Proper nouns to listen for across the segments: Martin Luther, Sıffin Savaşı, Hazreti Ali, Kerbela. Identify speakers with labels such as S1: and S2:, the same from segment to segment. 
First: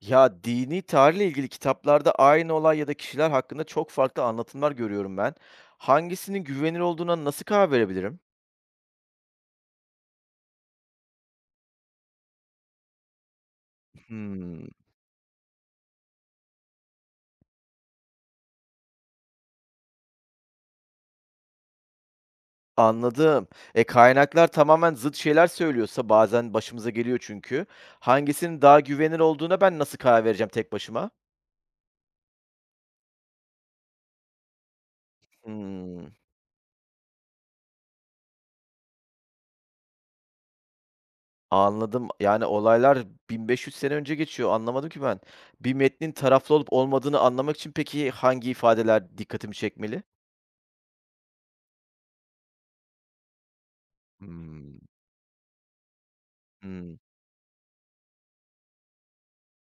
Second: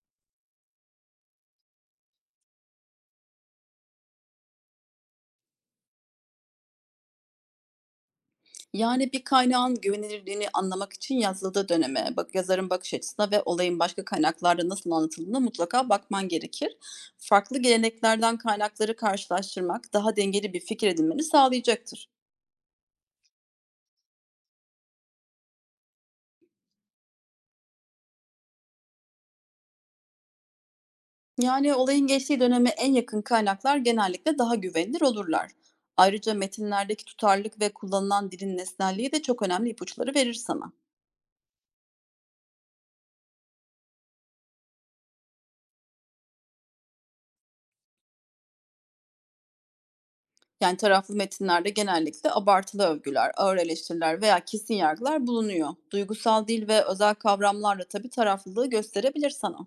S1: Ya, dini tarihle ilgili kitaplarda aynı olay ya da kişiler hakkında çok farklı anlatımlar görüyorum ben. Hangisinin güvenilir olduğuna nasıl karar verebilirim?
S2: Yani bir kaynağın güvenilirliğini anlamak için yazıldığı döneme, bak yazarın bakış açısına ve olayın başka kaynaklarda
S1: Hımm,
S2: nasıl anlatıldığına mutlaka bakman gerekir. Farklı geleneklerden kaynakları karşılaştırmak daha dengeli bir fikir edinmeni sağlayacaktır.
S1: anladım. Kaynaklar tamamen zıt şeyler söylüyorsa bazen başımıza geliyor çünkü. Hangisinin daha güvenilir olduğuna ben nasıl karar vereceğim tek başıma?
S2: Yani olayın geçtiği döneme en yakın kaynaklar genellikle daha güvenilir olurlar.
S1: Hımm,
S2: Ayrıca metinlerdeki tutarlılık ve kullanılan dilin nesnelliği de çok önemli ipuçları verir sana.
S1: anladım. Yani, olaylar 1500 sene önce geçiyor, anlamadım ki ben. Bir metnin taraflı olup olmadığını anlamak için peki hangi ifadeler dikkatimi çekmeli?
S2: Yani taraflı metinlerde genellikle abartılı övgüler, ağır eleştiriler veya kesin
S1: Hımm.
S2: yargılar bulunuyor. Duygusal dil ve
S1: Hımm.
S2: özel kavramlarla tabii taraflılığı gösterebilir sana.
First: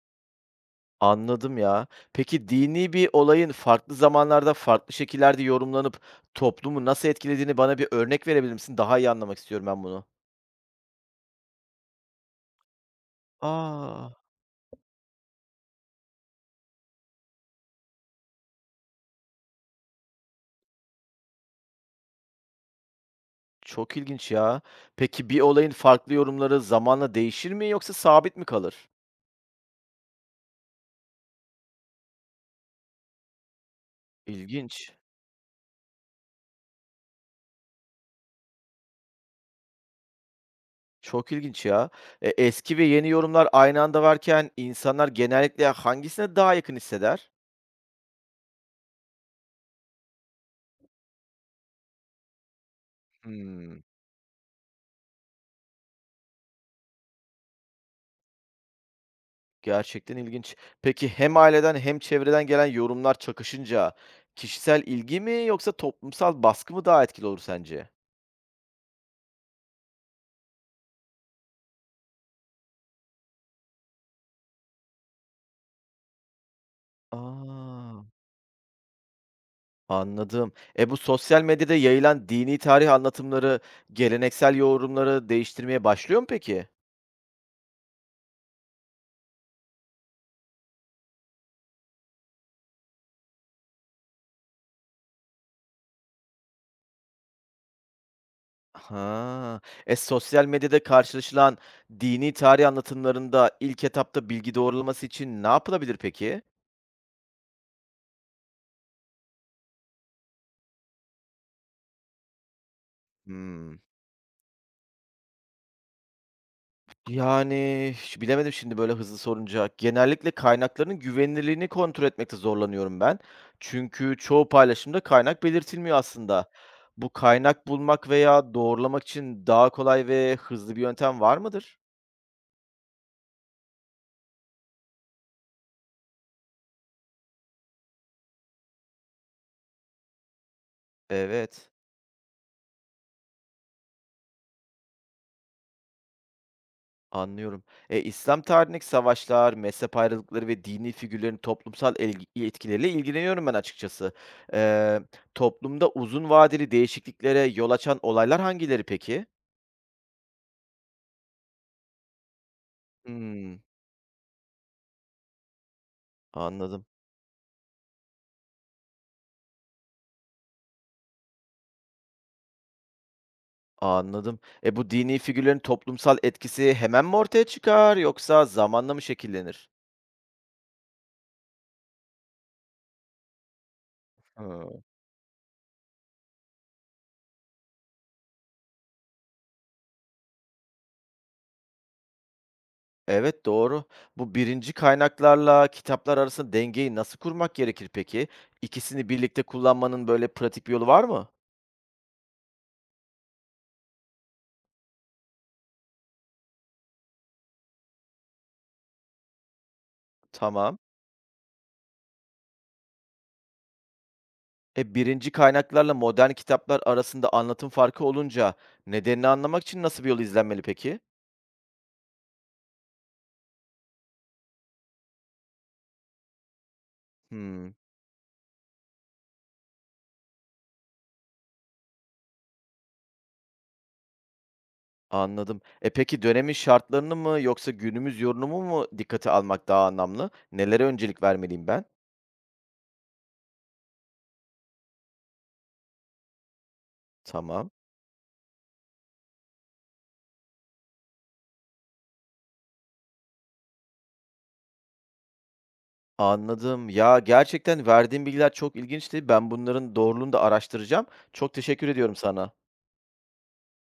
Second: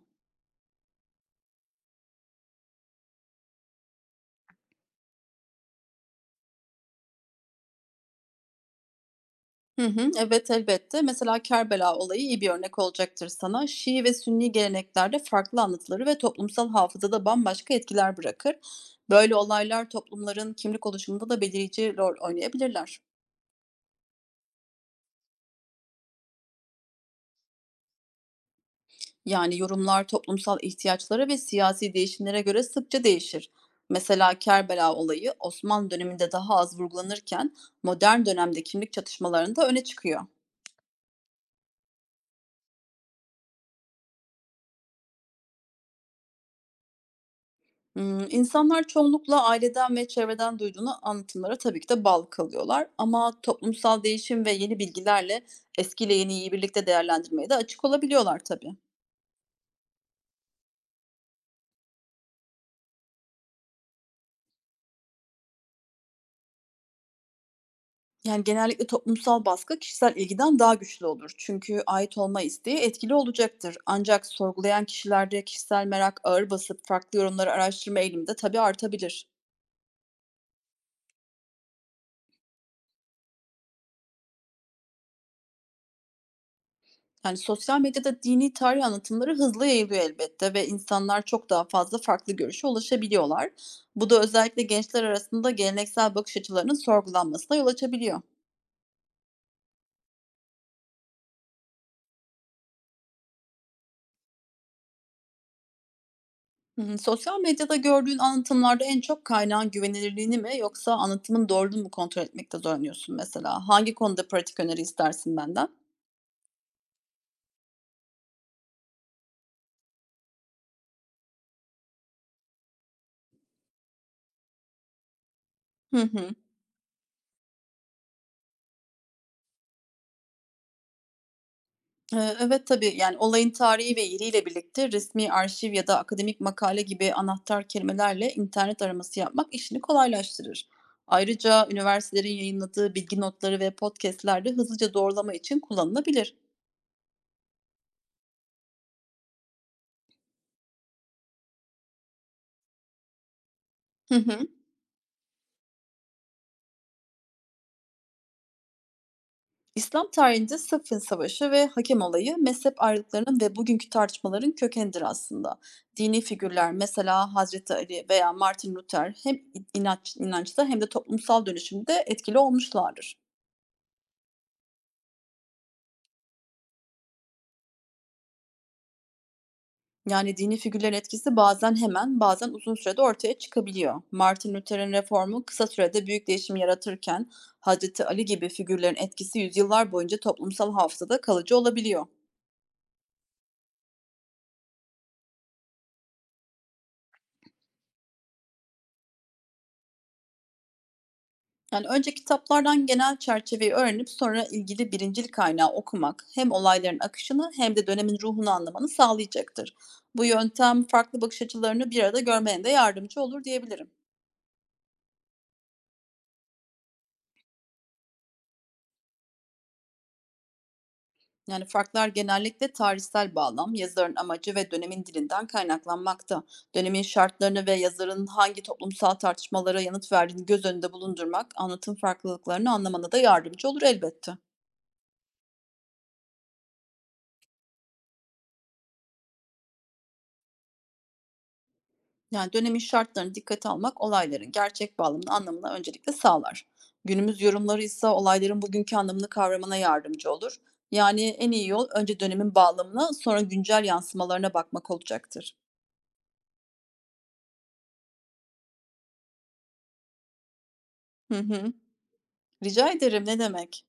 S1: Anladım ya. Peki dini bir olayın farklı zamanlarda, farklı şekillerde yorumlanıp toplumu nasıl etkilediğini bana bir örnek verebilir misin? Daha iyi anlamak istiyorum ben
S2: Hı
S1: bunu.
S2: hı, evet elbette. Mesela Kerbela olayı iyi bir örnek olacaktır sana. Şii
S1: A!
S2: ve Sünni geleneklerde farklı anlatıları ve toplumsal hafızada bambaşka etkiler bırakır. Böyle olaylar toplumların kimlik oluşumunda da belirici rol oynayabilirler.
S1: Çok ilginç ya. Peki bir olayın farklı yorumları zamanla değişir mi yoksa sabit mi kalır?
S2: Yani yorumlar toplumsal ihtiyaçlara ve siyasi değişimlere göre sıkça değişir. Mesela
S1: İlginç.
S2: Kerbela olayı Osmanlı döneminde daha az vurgulanırken modern dönemde kimlik çatışmalarında öne çıkıyor.
S1: Çok ilginç ya. Eski ve yeni yorumlar aynı anda varken insanlar genellikle hangisine daha yakın hisseder?
S2: İnsanlar çoğunlukla aileden ve çevreden duyduğunu anlatımlara tabii ki de bağlı kalıyorlar, ama
S1: Hımm.
S2: toplumsal değişim ve yeni bilgilerle eskiyle yeniyi birlikte değerlendirmeye de açık olabiliyorlar tabii.
S1: Gerçekten ilginç. Peki hem aileden hem çevreden gelen yorumlar çakışınca kişisel ilgi mi yoksa toplumsal baskı mı daha etkili olur sence?
S2: Yani, genellikle toplumsal baskı kişisel ilgiden daha güçlü olur. Çünkü ait olma isteği etkili olacaktır. Ancak sorgulayan kişilerde kişisel merak ağır basıp farklı yorumları
S1: Aa,
S2: araştırma eğilimi de tabii artabilir.
S1: anladım. E bu sosyal medyada yayılan dini tarih anlatımları geleneksel yorumları değiştirmeye başlıyor mu peki?
S2: Yani, sosyal medyada dini tarih anlatımları hızlı yayılıyor elbette ve insanlar çok daha fazla farklı görüşe ulaşabiliyorlar. Bu da özellikle gençler arasında geleneksel bakış açılarının sorgulanmasına yol açabiliyor.
S1: Ha, e sosyal medyada karşılaşılan dini tarih anlatımlarında ilk etapta bilgi doğrulaması için ne yapılabilir peki?
S2: Hı hı. Sosyal medyada gördüğün anlatımlarda en çok kaynağın güvenilirliğini mi yoksa anlatımın doğruluğunu mu kontrol etmekte zorlanıyorsun mesela?
S1: Hmm.
S2: Hangi konuda pratik öneri istersin benden?
S1: Yani, ş Bilemedim şimdi böyle hızlı sorunca. Genellikle kaynakların güvenilirliğini kontrol etmekte zorlanıyorum ben. Çünkü çoğu paylaşımda kaynak
S2: Hı
S1: belirtilmiyor
S2: hı.
S1: aslında. Bu kaynak bulmak veya doğrulamak için daha kolay ve hızlı bir yöntem var mıdır?
S2: Evet tabii, yani olayın tarihi ve yeriyle birlikte resmi arşiv ya da akademik makale gibi anahtar kelimelerle internet araması yapmak işini kolaylaştırır. Ayrıca
S1: Evet,
S2: üniversitelerin yayınladığı bilgi notları ve podcastlerde hızlıca doğrulama için kullanılabilir.
S1: anlıyorum. E, İslam tarihindeki savaşlar, mezhep ayrılıkları ve dini figürlerin toplumsal elgi etkileriyle ilgileniyorum ben açıkçası.
S2: Hı hı.
S1: Eee, Toplumda uzun vadeli değişikliklere yol açan olaylar hangileri peki?
S2: İslam tarihinde Sıffin Savaşı ve hakem olayı mezhep ayrılıklarının ve
S1: Hımm,
S2: bugünkü tartışmaların kökenidir aslında. Dini figürler,
S1: anladım.
S2: mesela Hazreti Ali veya Martin Luther, hem inançta hem de toplumsal dönüşümde etkili olmuşlardır.
S1: Anladım. Bu dini figürlerin toplumsal etkisi hemen mi ortaya çıkar yoksa zamanla mı şekillenir?
S2: Yani dini figürlerin etkisi bazen hemen, bazen uzun sürede ortaya çıkabiliyor. Martin
S1: Ha.
S2: Luther'in reformu kısa sürede büyük değişim yaratırken, Hazreti Ali gibi figürlerin etkisi yüzyıllar boyunca toplumsal hafızada kalıcı olabiliyor.
S1: Evet, doğru. Bu birinci kaynaklarla kitaplar arasında dengeyi nasıl kurmak gerekir peki? İkisini birlikte kullanmanın böyle pratik bir yolu var mı?
S2: Yani önce kitaplardan genel çerçeveyi öğrenip sonra ilgili birincil kaynağı okumak hem olayların akışını hem de dönemin ruhunu anlamanı sağlayacaktır. Bu
S1: Tamam.
S2: yöntem farklı bakış açılarını bir arada görmene de yardımcı olur diyebilirim.
S1: E birinci kaynaklarla modern kitaplar arasında anlatım farkı olunca nedenini anlamak için nasıl bir yol izlenmeli peki?
S2: Yani farklar genellikle tarihsel bağlam, yazarın amacı ve dönemin dilinden kaynaklanmakta. Dönemin şartlarını ve
S1: Hmm.
S2: yazarın hangi toplumsal tartışmalara yanıt verdiğini göz önünde bulundurmak anlatım farklılıklarını anlamana da yardımcı olur elbette.
S1: Anladım. E, peki dönemin şartlarını mı yoksa günümüz yorumumu mu dikkate almak daha anlamlı? Nelere öncelik vermeliyim ben?
S2: Yani dönemin şartlarını dikkate almak olayların gerçek bağlamını anlamına öncelikle sağlar. Günümüz
S1: Tamam.
S2: yorumları ise olayların bugünkü anlamını kavramana yardımcı olur. Yani en iyi yol önce dönemin bağlamına, sonra güncel yansımalarına bakmak olacaktır.
S1: Anladım. Ya, gerçekten verdiğin bilgiler çok ilginçti. Ben bunların doğruluğunu da araştıracağım.
S2: Hı
S1: Çok
S2: hı.
S1: teşekkür ediyorum sana.
S2: Rica ederim, ne demek?